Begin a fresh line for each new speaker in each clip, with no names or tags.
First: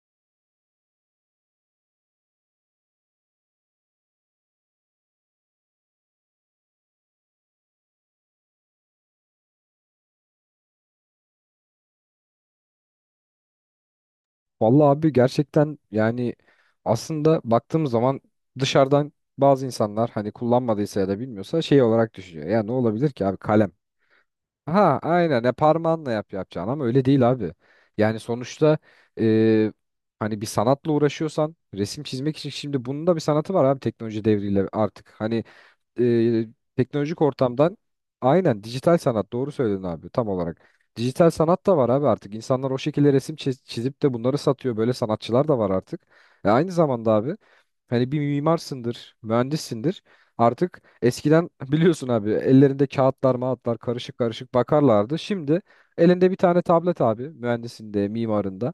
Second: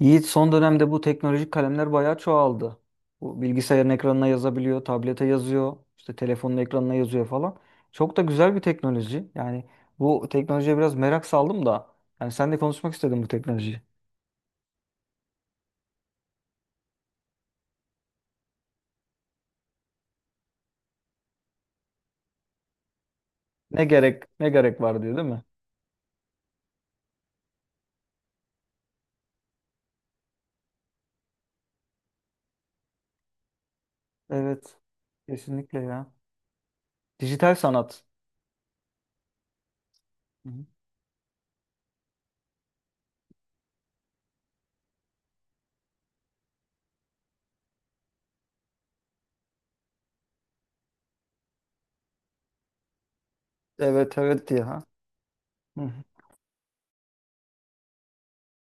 Yiğit son dönemde bu teknolojik kalemler bayağı çoğaldı. Bu bilgisayarın ekranına yazabiliyor, tablete yazıyor, işte telefonun ekranına yazıyor falan. Çok da güzel bir teknoloji. Yani bu teknolojiye biraz merak saldım da. Yani sen de konuşmak istedim bu teknolojiyi.
Vallahi abi gerçekten yani aslında baktığımız zaman dışarıdan bazı insanlar hani kullanmadıysa ya da bilmiyorsa şey olarak düşünüyor. Ya ne olabilir ki abi kalem.
Ne gerek, ne gerek
Ha
var diyor değil mi?
aynen ya parmağınla yap yapacağın ama öyle değil abi. Yani sonuçta e, hani bir sanatla uğraşıyorsan resim çizmek için şimdi bunun da bir sanatı var abi teknoloji devriyle
Evet,
artık. Hani
kesinlikle ya.
e, teknolojik
Dijital
ortamdan
sanat.
aynen dijital sanat doğru söyledin abi tam
Hı
olarak.
hı.
Dijital sanat da var abi artık. İnsanlar o şekilde resim çizip de bunları satıyor. Böyle sanatçılar da var artık. E aynı zamanda abi hani bir mimarsındır, mühendissindir. Artık eskiden biliyorsun abi ellerinde kağıtlar, mağıtlar karışık
Evet, evet
karışık
ya.
bakarlardı. Şimdi
Hı hı.
elinde bir tane tablet abi mühendisinde, mimarında.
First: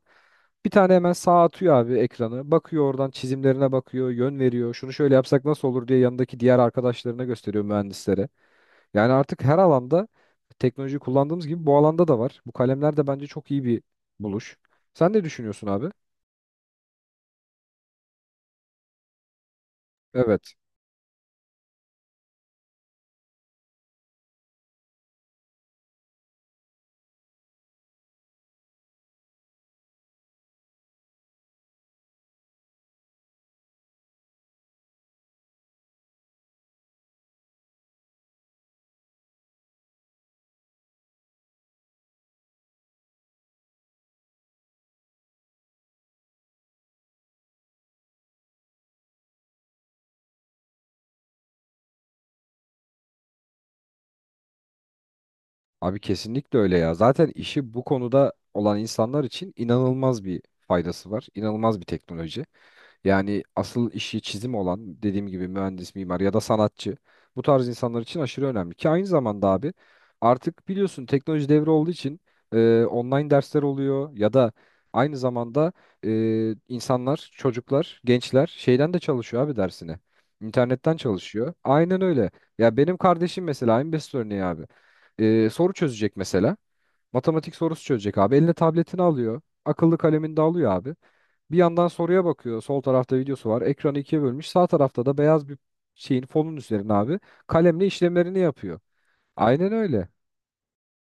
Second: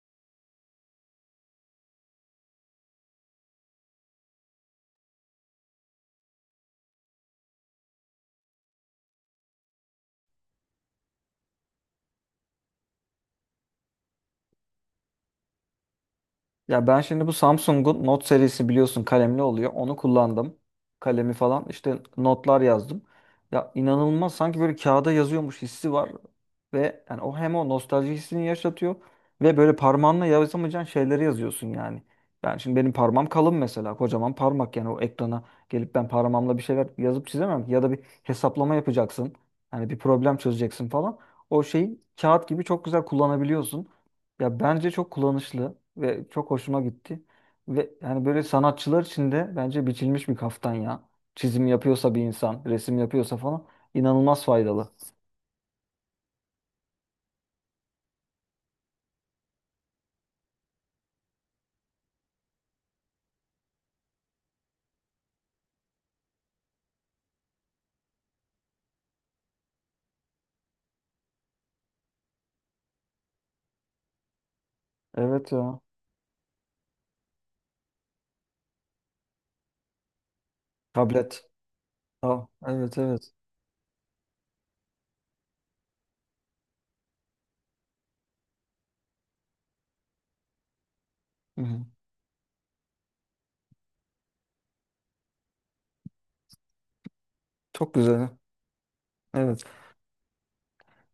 Bir tane hemen sağa atıyor abi ekranı. Bakıyor oradan çizimlerine bakıyor, yön veriyor. Şunu şöyle yapsak nasıl olur diye yanındaki diğer arkadaşlarına gösteriyor mühendislere. Yani artık her alanda teknoloji kullandığımız gibi bu alanda da var. Bu kalemler de bence çok iyi bir buluş. Sen ne düşünüyorsun abi?
Ya ben şimdi bu Samsung'un Note serisi biliyorsun kalemli oluyor. Onu
Evet.
kullandım. Kalemi falan işte notlar yazdım. Ya inanılmaz sanki böyle kağıda yazıyormuş hissi var. Ve yani o hem o nostalji hissini yaşatıyor ve böyle parmağınla yazamayacağın şeyleri yazıyorsun yani. Ben şimdi benim parmağım kalın mesela kocaman parmak yani o ekrana gelip ben parmağımla bir şeyler yazıp çizemem ki. Ya da bir hesaplama yapacaksın. Hani bir problem çözeceksin falan. O şeyi kağıt gibi çok güzel kullanabiliyorsun. Ya bence çok kullanışlı ve çok hoşuma gitti. Ve yani böyle sanatçılar için de bence biçilmiş bir kaftan ya. Çizim yapıyorsa bir insan, resim yapıyorsa falan inanılmaz faydalı.
Abi kesinlikle öyle ya. Zaten işi bu konuda olan insanlar için inanılmaz bir faydası var. İnanılmaz bir teknoloji. Yani asıl işi çizim olan dediğim gibi mühendis, mimar ya da sanatçı bu tarz insanlar için aşırı önemli. Ki aynı zamanda abi artık biliyorsun teknoloji devri olduğu için online dersler oluyor ya da aynı
Evet
zamanda
ya.
e, insanlar, çocuklar, gençler şeyden de çalışıyor abi dersine. İnternetten
Tablet.
çalışıyor. Aynen öyle.
Aa,
Ya benim
evet evet.
kardeşim mesela en basit örneği abi soru çözecek mesela. Matematik sorusu çözecek abi. Eline tabletini alıyor. Akıllı kalemini de alıyor abi. Bir
Hı hı.
yandan soruya bakıyor. Sol tarafta videosu var. Ekranı ikiye bölmüş. Sağ tarafta da beyaz bir şeyin fonun üzerine abi kalemle
Çok güzel.
işlemlerini yapıyor.
Evet.
Aynen öyle.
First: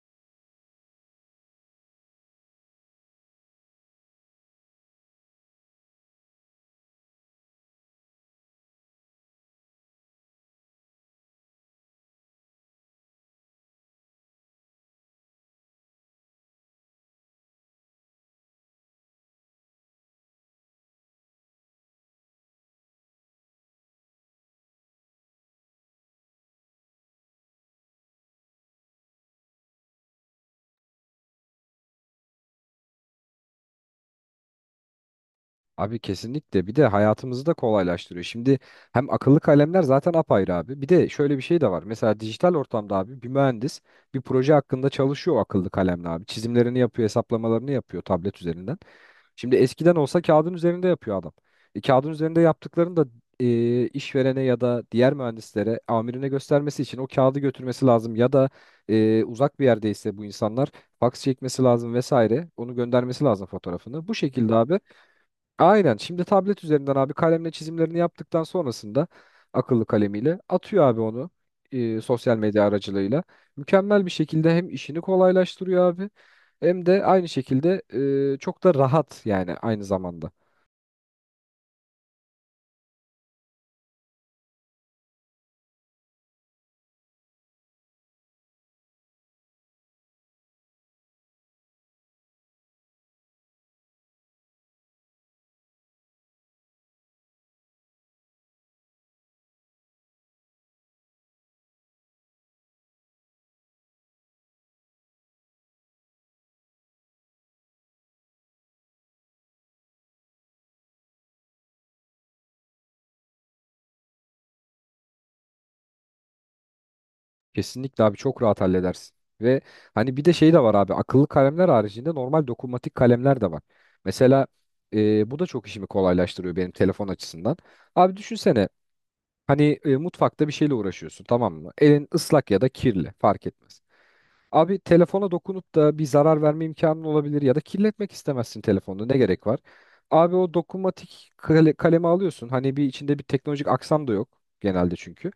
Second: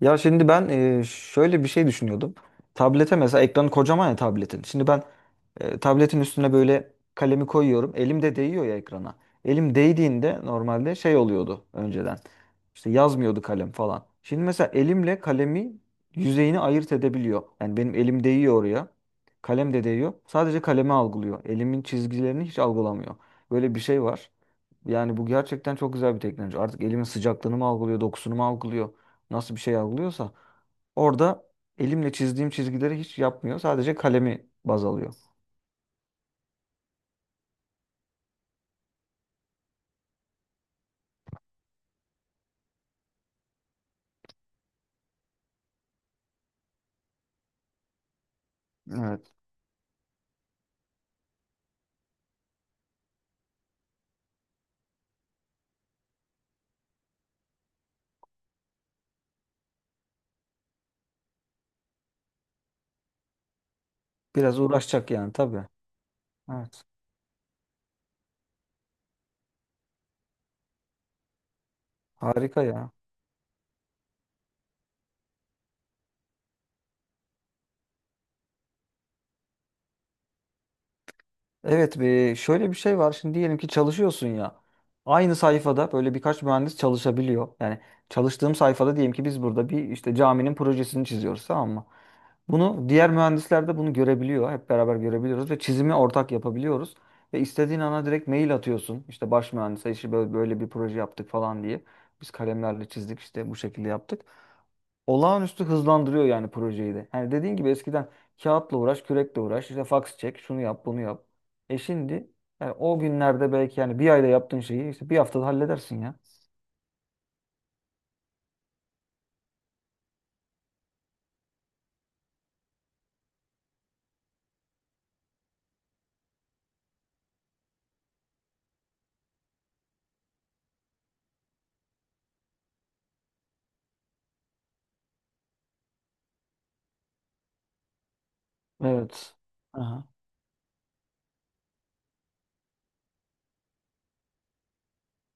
Ya şimdi ben şöyle bir şey düşünüyordum. Tablete mesela ekranı kocaman ya tabletin. Şimdi ben tabletin üstüne böyle kalemi koyuyorum. Elim de değiyor ya ekrana. Elim değdiğinde normalde şey oluyordu önceden. İşte yazmıyordu kalem falan. Şimdi mesela elimle kalemi yüzeyini ayırt edebiliyor. Yani benim elim değiyor oraya. Kalem de değiyor. Sadece kalemi algılıyor. Elimin çizgilerini hiç algılamıyor. Böyle bir şey var. Yani bu gerçekten çok güzel bir teknoloji. Artık elimin sıcaklığını mı algılıyor, dokusunu mu algılıyor? Nasıl bir şey algılıyorsa orada elimle çizdiğim çizgileri hiç yapmıyor. Sadece kalemi baz alıyor.
Abi kesinlikle bir de hayatımızı da kolaylaştırıyor. Şimdi hem akıllı kalemler zaten apayrı abi. Bir de şöyle bir şey de var. Mesela dijital ortamda abi bir mühendis bir proje hakkında çalışıyor o akıllı kalemle abi. Çizimlerini yapıyor, hesaplamalarını yapıyor tablet üzerinden.
Evet.
Şimdi eskiden olsa kağıdın üzerinde yapıyor adam. E, kağıdın üzerinde yaptıklarını da işverene ya da diğer mühendislere, amirine göstermesi için o kağıdı götürmesi lazım ya da uzak bir yerdeyse bu insanlar faks çekmesi lazım vesaire. Onu göndermesi lazım fotoğrafını. Bu şekilde
Biraz
abi.
uğraşacak yani tabii.
Aynen. Şimdi tablet
Evet.
üzerinden abi kalemle çizimlerini yaptıktan sonrasında akıllı kalemiyle atıyor abi onu sosyal
Harika
medya
ya.
aracılığıyla. Mükemmel bir şekilde hem işini kolaylaştırıyor abi hem de aynı şekilde çok da rahat yani aynı zamanda.
Evet, bir şöyle bir şey var. Şimdi diyelim ki çalışıyorsun ya. Aynı sayfada böyle birkaç mühendis çalışabiliyor. Yani çalıştığım sayfada diyelim ki biz burada bir işte caminin projesini çiziyoruz, tamam mı? Bunu diğer mühendisler de bunu görebiliyor. Hep beraber görebiliyoruz ve çizimi ortak yapabiliyoruz. Ve istediğin ana direkt mail atıyorsun. İşte baş mühendise işte böyle, böyle bir proje yaptık falan diye. Biz kalemlerle çizdik işte bu şekilde yaptık olağanüstü hızlandırıyor yani projeyi de. Yani dediğin gibi eskiden kağıtla uğraş, kürekle uğraş, işte faks çek, şunu yap, bunu yap. E şimdi yani o günlerde belki yani bir ayda yaptığın şeyi işte bir haftada halledersin ya.
Kesinlikle abi çok rahat halledersin. Ve hani bir de şey de var abi akıllı kalemler haricinde normal dokunmatik kalemler de var. Mesela bu da çok işimi kolaylaştırıyor benim telefon açısından. Abi düşünsene. Hani mutfakta bir şeyle uğraşıyorsun tamam mı? Elin ıslak ya da kirli fark etmez. Abi telefona dokunup da bir zarar verme imkanın olabilir ya da kirletmek istemezsin telefonunu ne
Evet.
gerek var?
Aha.
Abi o dokunmatik kalemi alıyorsun. Hani bir içinde bir teknolojik aksam da yok genelde çünkü.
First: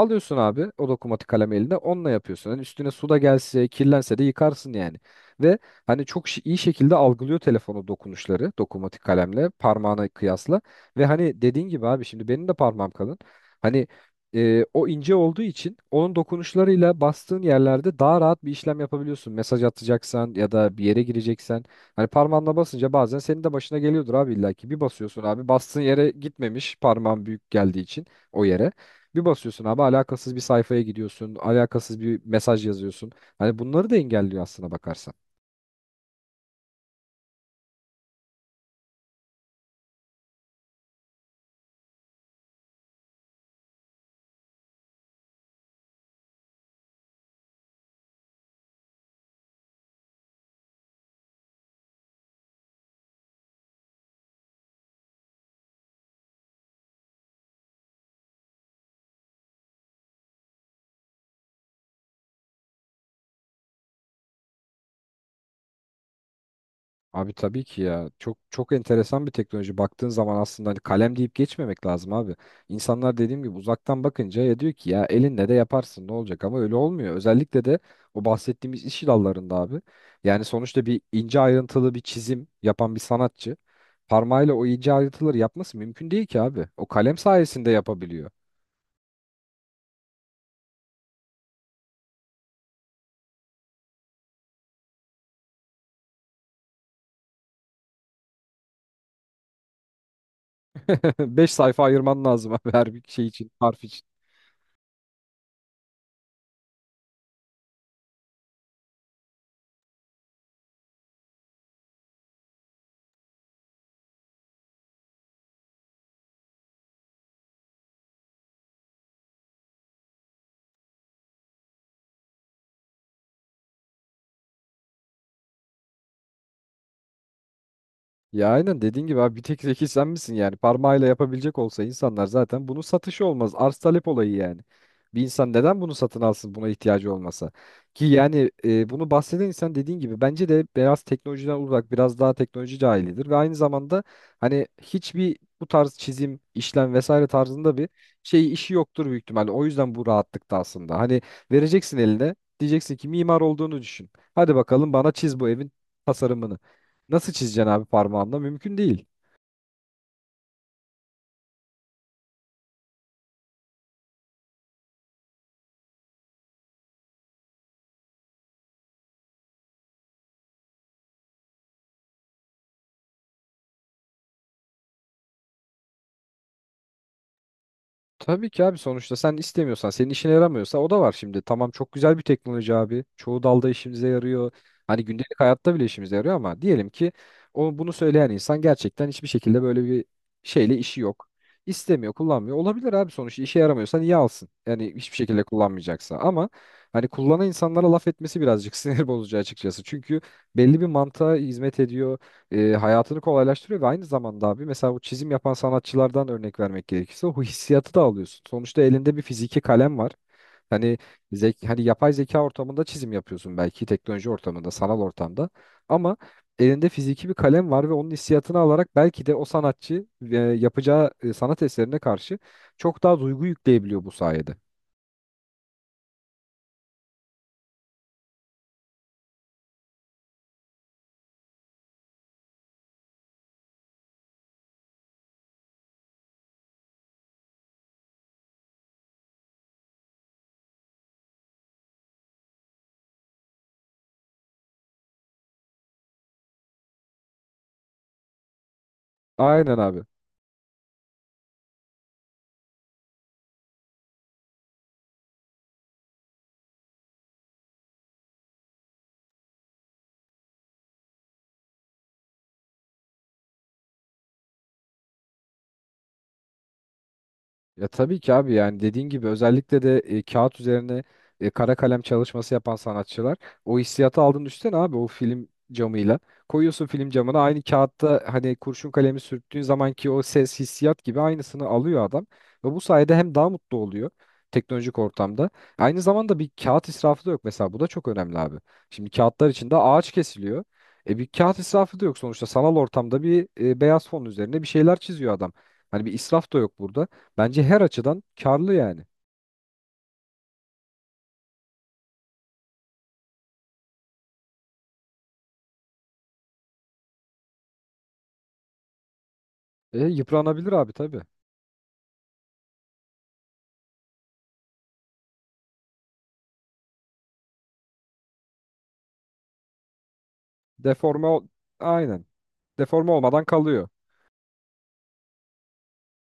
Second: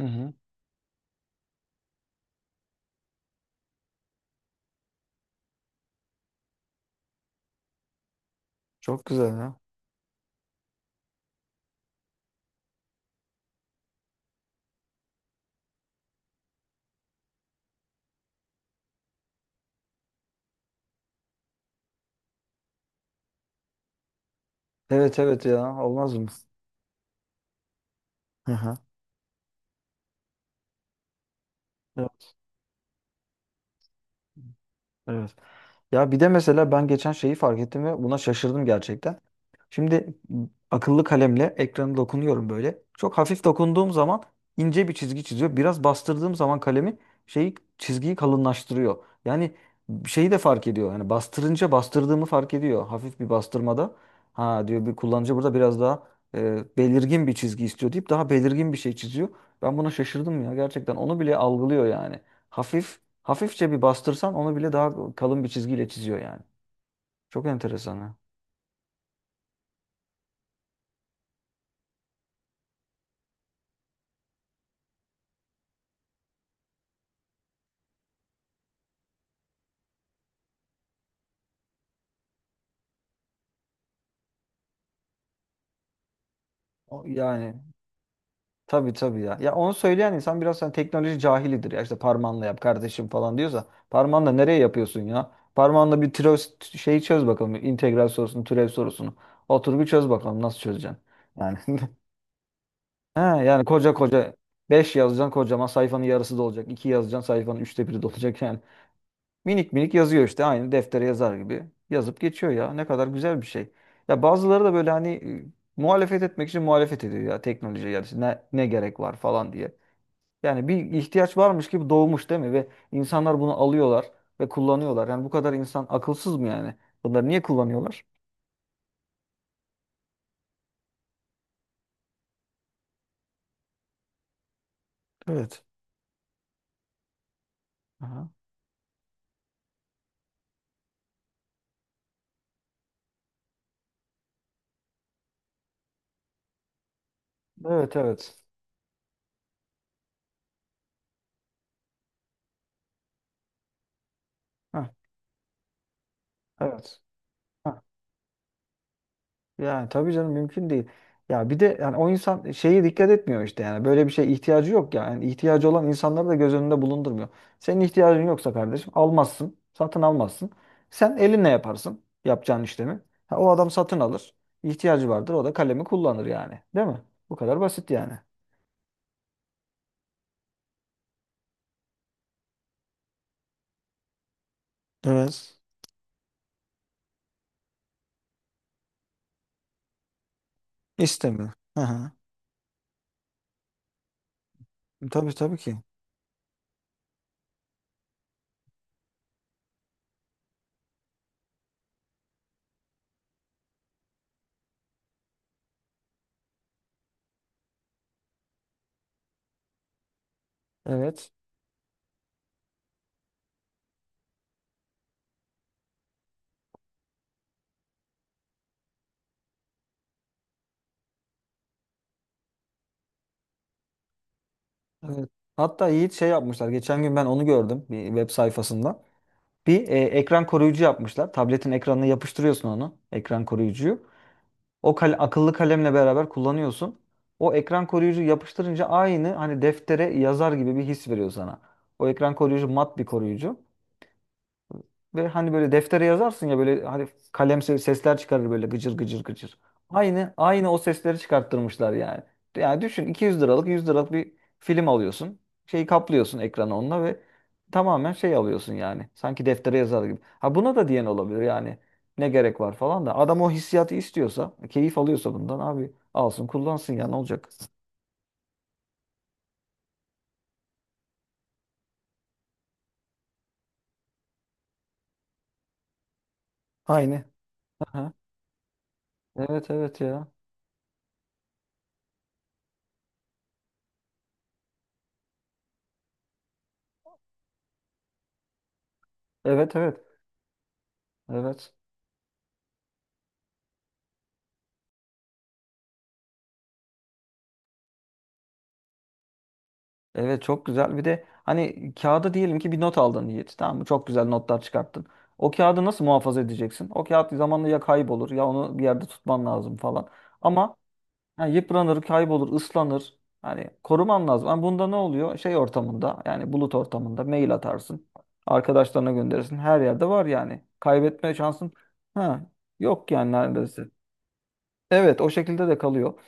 Hı hı.
abi o dokunmatik kalemi eline onunla yapıyorsun. Hani üstüne su da gelse kirlense de yıkarsın yani. Ve hani çok iyi şekilde algılıyor telefonu dokunuşları dokunmatik
Çok güzel
kalemle
ya.
parmağına kıyasla. Ve hani dediğin gibi abi şimdi benim de parmağım kalın. Hani o ince olduğu için onun dokunuşlarıyla bastığın yerlerde daha rahat bir işlem yapabiliyorsun. Mesaj atacaksan ya da bir yere gireceksen. Hani parmağınla basınca bazen senin de başına geliyordur abi illa ki. Bir
Evet
basıyorsun
evet
abi bastığın
ya.
yere
Olmaz mı?
gitmemiş parmağın büyük geldiği için o
Hı
yere.
hı.
Bir basıyorsun abi alakasız bir sayfaya gidiyorsun. Alakasız bir
Evet.
mesaj yazıyorsun. Hani bunları da engelliyor aslına bakarsan.
Evet. Ya bir de mesela ben geçen şeyi fark ettim ve buna şaşırdım gerçekten. Şimdi akıllı kalemle ekranı dokunuyorum böyle. Çok hafif dokunduğum zaman ince bir çizgi çiziyor. Biraz bastırdığım zaman kalemi şeyi çizgiyi kalınlaştırıyor. Yani şeyi de fark ediyor. Yani bastırınca bastırdığımı fark ediyor. Hafif bir bastırmada. Ha diyor bir kullanıcı burada biraz daha belirgin bir çizgi istiyor deyip daha belirgin bir şey çiziyor. Ben buna şaşırdım ya gerçekten. Onu bile algılıyor yani. Hafif Hafifçe bir bastırsan onu bile daha kalın bir çizgiyle çiziyor yani.
Abi
Çok
tabii ki
enteresan
ya.
ha.
Çok çok enteresan bir teknoloji. Baktığın zaman aslında hani kalem deyip geçmemek lazım abi. İnsanlar dediğim gibi uzaktan bakınca ya diyor ki ya elinle de yaparsın ne olacak ama öyle olmuyor. Özellikle de o bahsettiğimiz iş dallarında abi. Yani sonuçta bir ince ayrıntılı bir çizim yapan bir sanatçı parmağıyla o ince ayrıntıları yapması mümkün değil ki abi. O kalem
Yani
sayesinde yapabiliyor.
tabii tabii ya. Ya onu söyleyen insan biraz hani teknoloji cahilidir. Ya işte parmağınla yap kardeşim falan diyorsa parmağınla nereye yapıyorsun ya? Parmağınla bir türev şeyi çöz bakalım. İntegral sorusunu, türev sorusunu. Otur bir çöz bakalım nasıl çözeceksin.
Beş
Yani
sayfa ayırman lazım abi her bir
he,
şey için,
yani
harf
koca
için.
koca 5 yazacaksın kocaman sayfanın yarısı dolacak. İki yazacaksın sayfanın üçte biri dolacak yani. Minik minik yazıyor işte aynı deftere yazar gibi. Yazıp geçiyor ya. Ne kadar güzel bir şey. Ya bazıları da böyle hani muhalefet etmek için muhalefet ediyor ya teknoloji yani işte ne, ne gerek var falan diye. Yani bir ihtiyaç varmış gibi doğmuş değil mi? Ve insanlar bunu alıyorlar ve kullanıyorlar. Yani bu kadar insan akılsız mı yani? Bunları niye kullanıyorlar?
Ya aynen dediğin gibi abi bir tek zeki sen misin yani parmağıyla yapabilecek olsa insanlar zaten bunun satışı olmaz arz talep olayı yani. Bir insan
Evet.
neden bunu satın alsın buna ihtiyacı olmasa ki
Aha.
yani bunu bahseden insan dediğin gibi bence de biraz teknolojiden uzak biraz daha teknoloji cahilidir ve aynı zamanda hani hiçbir bu tarz çizim işlem vesaire tarzında bir
Evet evet.
şey işi yoktur büyük ihtimalle o yüzden bu rahatlıkta aslında hani vereceksin eline diyeceksin ki mimar olduğunu düşün hadi
Heh,
bakalım bana çiz bu evin tasarımını.
evet.
Nasıl çizeceksin abi parmağınla? Mümkün değil.
Yani tabii canım mümkün değil. Ya bir de yani o insan şeyi dikkat etmiyor işte yani böyle bir şeye ihtiyacı yok ya. Yani ihtiyacı olan insanları da göz önünde bulundurmuyor. Senin ihtiyacın yoksa kardeşim almazsın, satın almazsın. Sen elinle yaparsın yapacağın işlemi. Ha, o adam satın alır. İhtiyacı vardır o da kalemi kullanır yani. Değil mi? Bu kadar basit yani.
Tabii ki abi sonuçta sen istemiyorsan, senin işine yaramıyorsa o da var şimdi. Tamam çok güzel bir teknoloji abi. Çoğu dalda işimize yarıyor. Hani gündelik
Evet.
hayatta bile işimize yarıyor ama diyelim ki o bunu söyleyen insan gerçekten hiçbir şekilde böyle bir şeyle işi yok.
İstemiyor. Hı hı.
İstemiyor, kullanmıyor. Olabilir abi sonuçta işe yaramıyorsa niye alsın? Yani hiçbir
Tabii
şekilde
tabii ki.
kullanmayacaksa. Ama hani kullanan insanlara laf etmesi birazcık sinir bozucu açıkçası. Çünkü belli bir mantığa hizmet ediyor. Hayatını kolaylaştırıyor ve aynı zamanda abi mesela bu çizim yapan sanatçılardan örnek vermek gerekirse o hissiyatı da alıyorsun. Sonuçta elinde bir fiziki kalem var. Hani
Evet.
hani yapay zeka ortamında çizim yapıyorsun belki teknoloji ortamında, sanal ortamda. Ama elinde fiziki bir kalem var ve onun hissiyatını alarak belki de o sanatçı yapacağı sanat eserine karşı çok daha duygu yükleyebiliyor bu sayede.
Evet. Hatta Yiğit şey yapmışlar. Geçen gün ben onu gördüm bir web sayfasında. Bir ekran koruyucu yapmışlar. Tabletin ekranına yapıştırıyorsun onu. Ekran koruyucuyu. O akıllı kalemle beraber kullanıyorsun. O ekran koruyucu yapıştırınca aynı hani deftere yazar gibi bir his veriyor sana. O ekran koruyucu mat bir koruyucu. Ve hani böyle deftere yazarsın ya böyle hani kalem sesler çıkarır böyle gıcır gıcır gıcır.
Aynen abi.
Aynı aynı o sesleri çıkarttırmışlar yani. Yani düşün 200 liralık 100 liralık bir film alıyorsun. Şeyi kaplıyorsun ekranı onunla ve tamamen şey alıyorsun yani. Sanki deftere yazar gibi. Ha buna da diyen olabilir yani. Ne gerek var falan da. Adam o hissiyatı istiyorsa, keyif alıyorsa bundan abi alsın kullansın ya ne olacak?
Ya tabii ki abi yani dediğin gibi özellikle de kağıt üzerine kara kalem çalışması yapan sanatçılar o hissiyatı aldın üstten abi o film camıyla. Koyuyorsun film
Aynı.
camına aynı
Aha.
kağıtta hani kurşun kalemi sürttüğün
Evet evet
zamanki o
ya.
ses hissiyat gibi aynısını alıyor adam. Ve bu sayede hem daha mutlu oluyor teknolojik ortamda. Aynı zamanda bir kağıt israfı da yok mesela bu da çok önemli abi. Şimdi kağıtlar içinde
Evet evet.
ağaç kesiliyor. E bir kağıt
Evet.
israfı da yok sonuçta sanal ortamda bir beyaz fon üzerine bir şeyler çiziyor adam. Hani bir israf da yok burada. Bence her açıdan karlı yani.
Evet çok güzel. Bir de hani kağıda diyelim ki bir not aldın Yiğit. Tamam mı? Çok güzel notlar çıkarttın. O kağıdı nasıl muhafaza edeceksin? O kağıt zamanla ya kaybolur ya onu bir yerde tutman lazım
E,
falan.
yıpranabilir
Ama
abi tabii.
yani yıpranır, kaybolur, ıslanır. Hani koruman lazım. Ama bunda ne oluyor? Şey ortamında yani bulut ortamında mail atarsın. Arkadaşlarına gönderirsin. Her yerde var yani.
Deforme
Kaybetme
ol...
şansın
Aynen.
ha,
Deforme
yok yani
olmadan kalıyor.
neredeyse. Evet o şekilde de kalıyor.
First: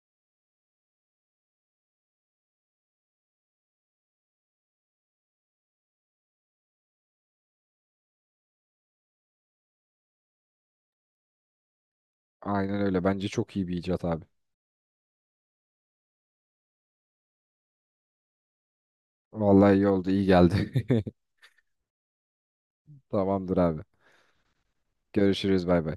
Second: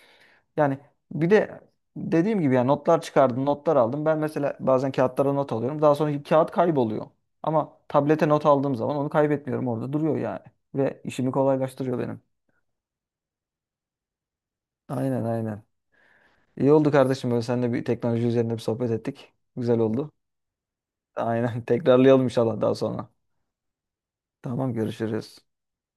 Yani bir de dediğim gibi yani notlar çıkardım, notlar aldım. Ben mesela bazen kağıtlara not alıyorum. Daha sonra kağıt kayboluyor. Ama tablete not aldığım zaman onu kaybetmiyorum. Orada duruyor yani. Ve işimi kolaylaştırıyor benim.
Aynen öyle. Bence çok iyi bir icat abi.
Aynen aynen. İyi oldu kardeşim böyle seninle bir teknoloji üzerine bir sohbet ettik.
Vallahi
Güzel
iyi oldu,
oldu.
iyi geldi.
Aynen. Tekrarlayalım inşallah daha sonra.
Tamamdır abi.
Tamam görüşürüz.
Görüşürüz, bay bay.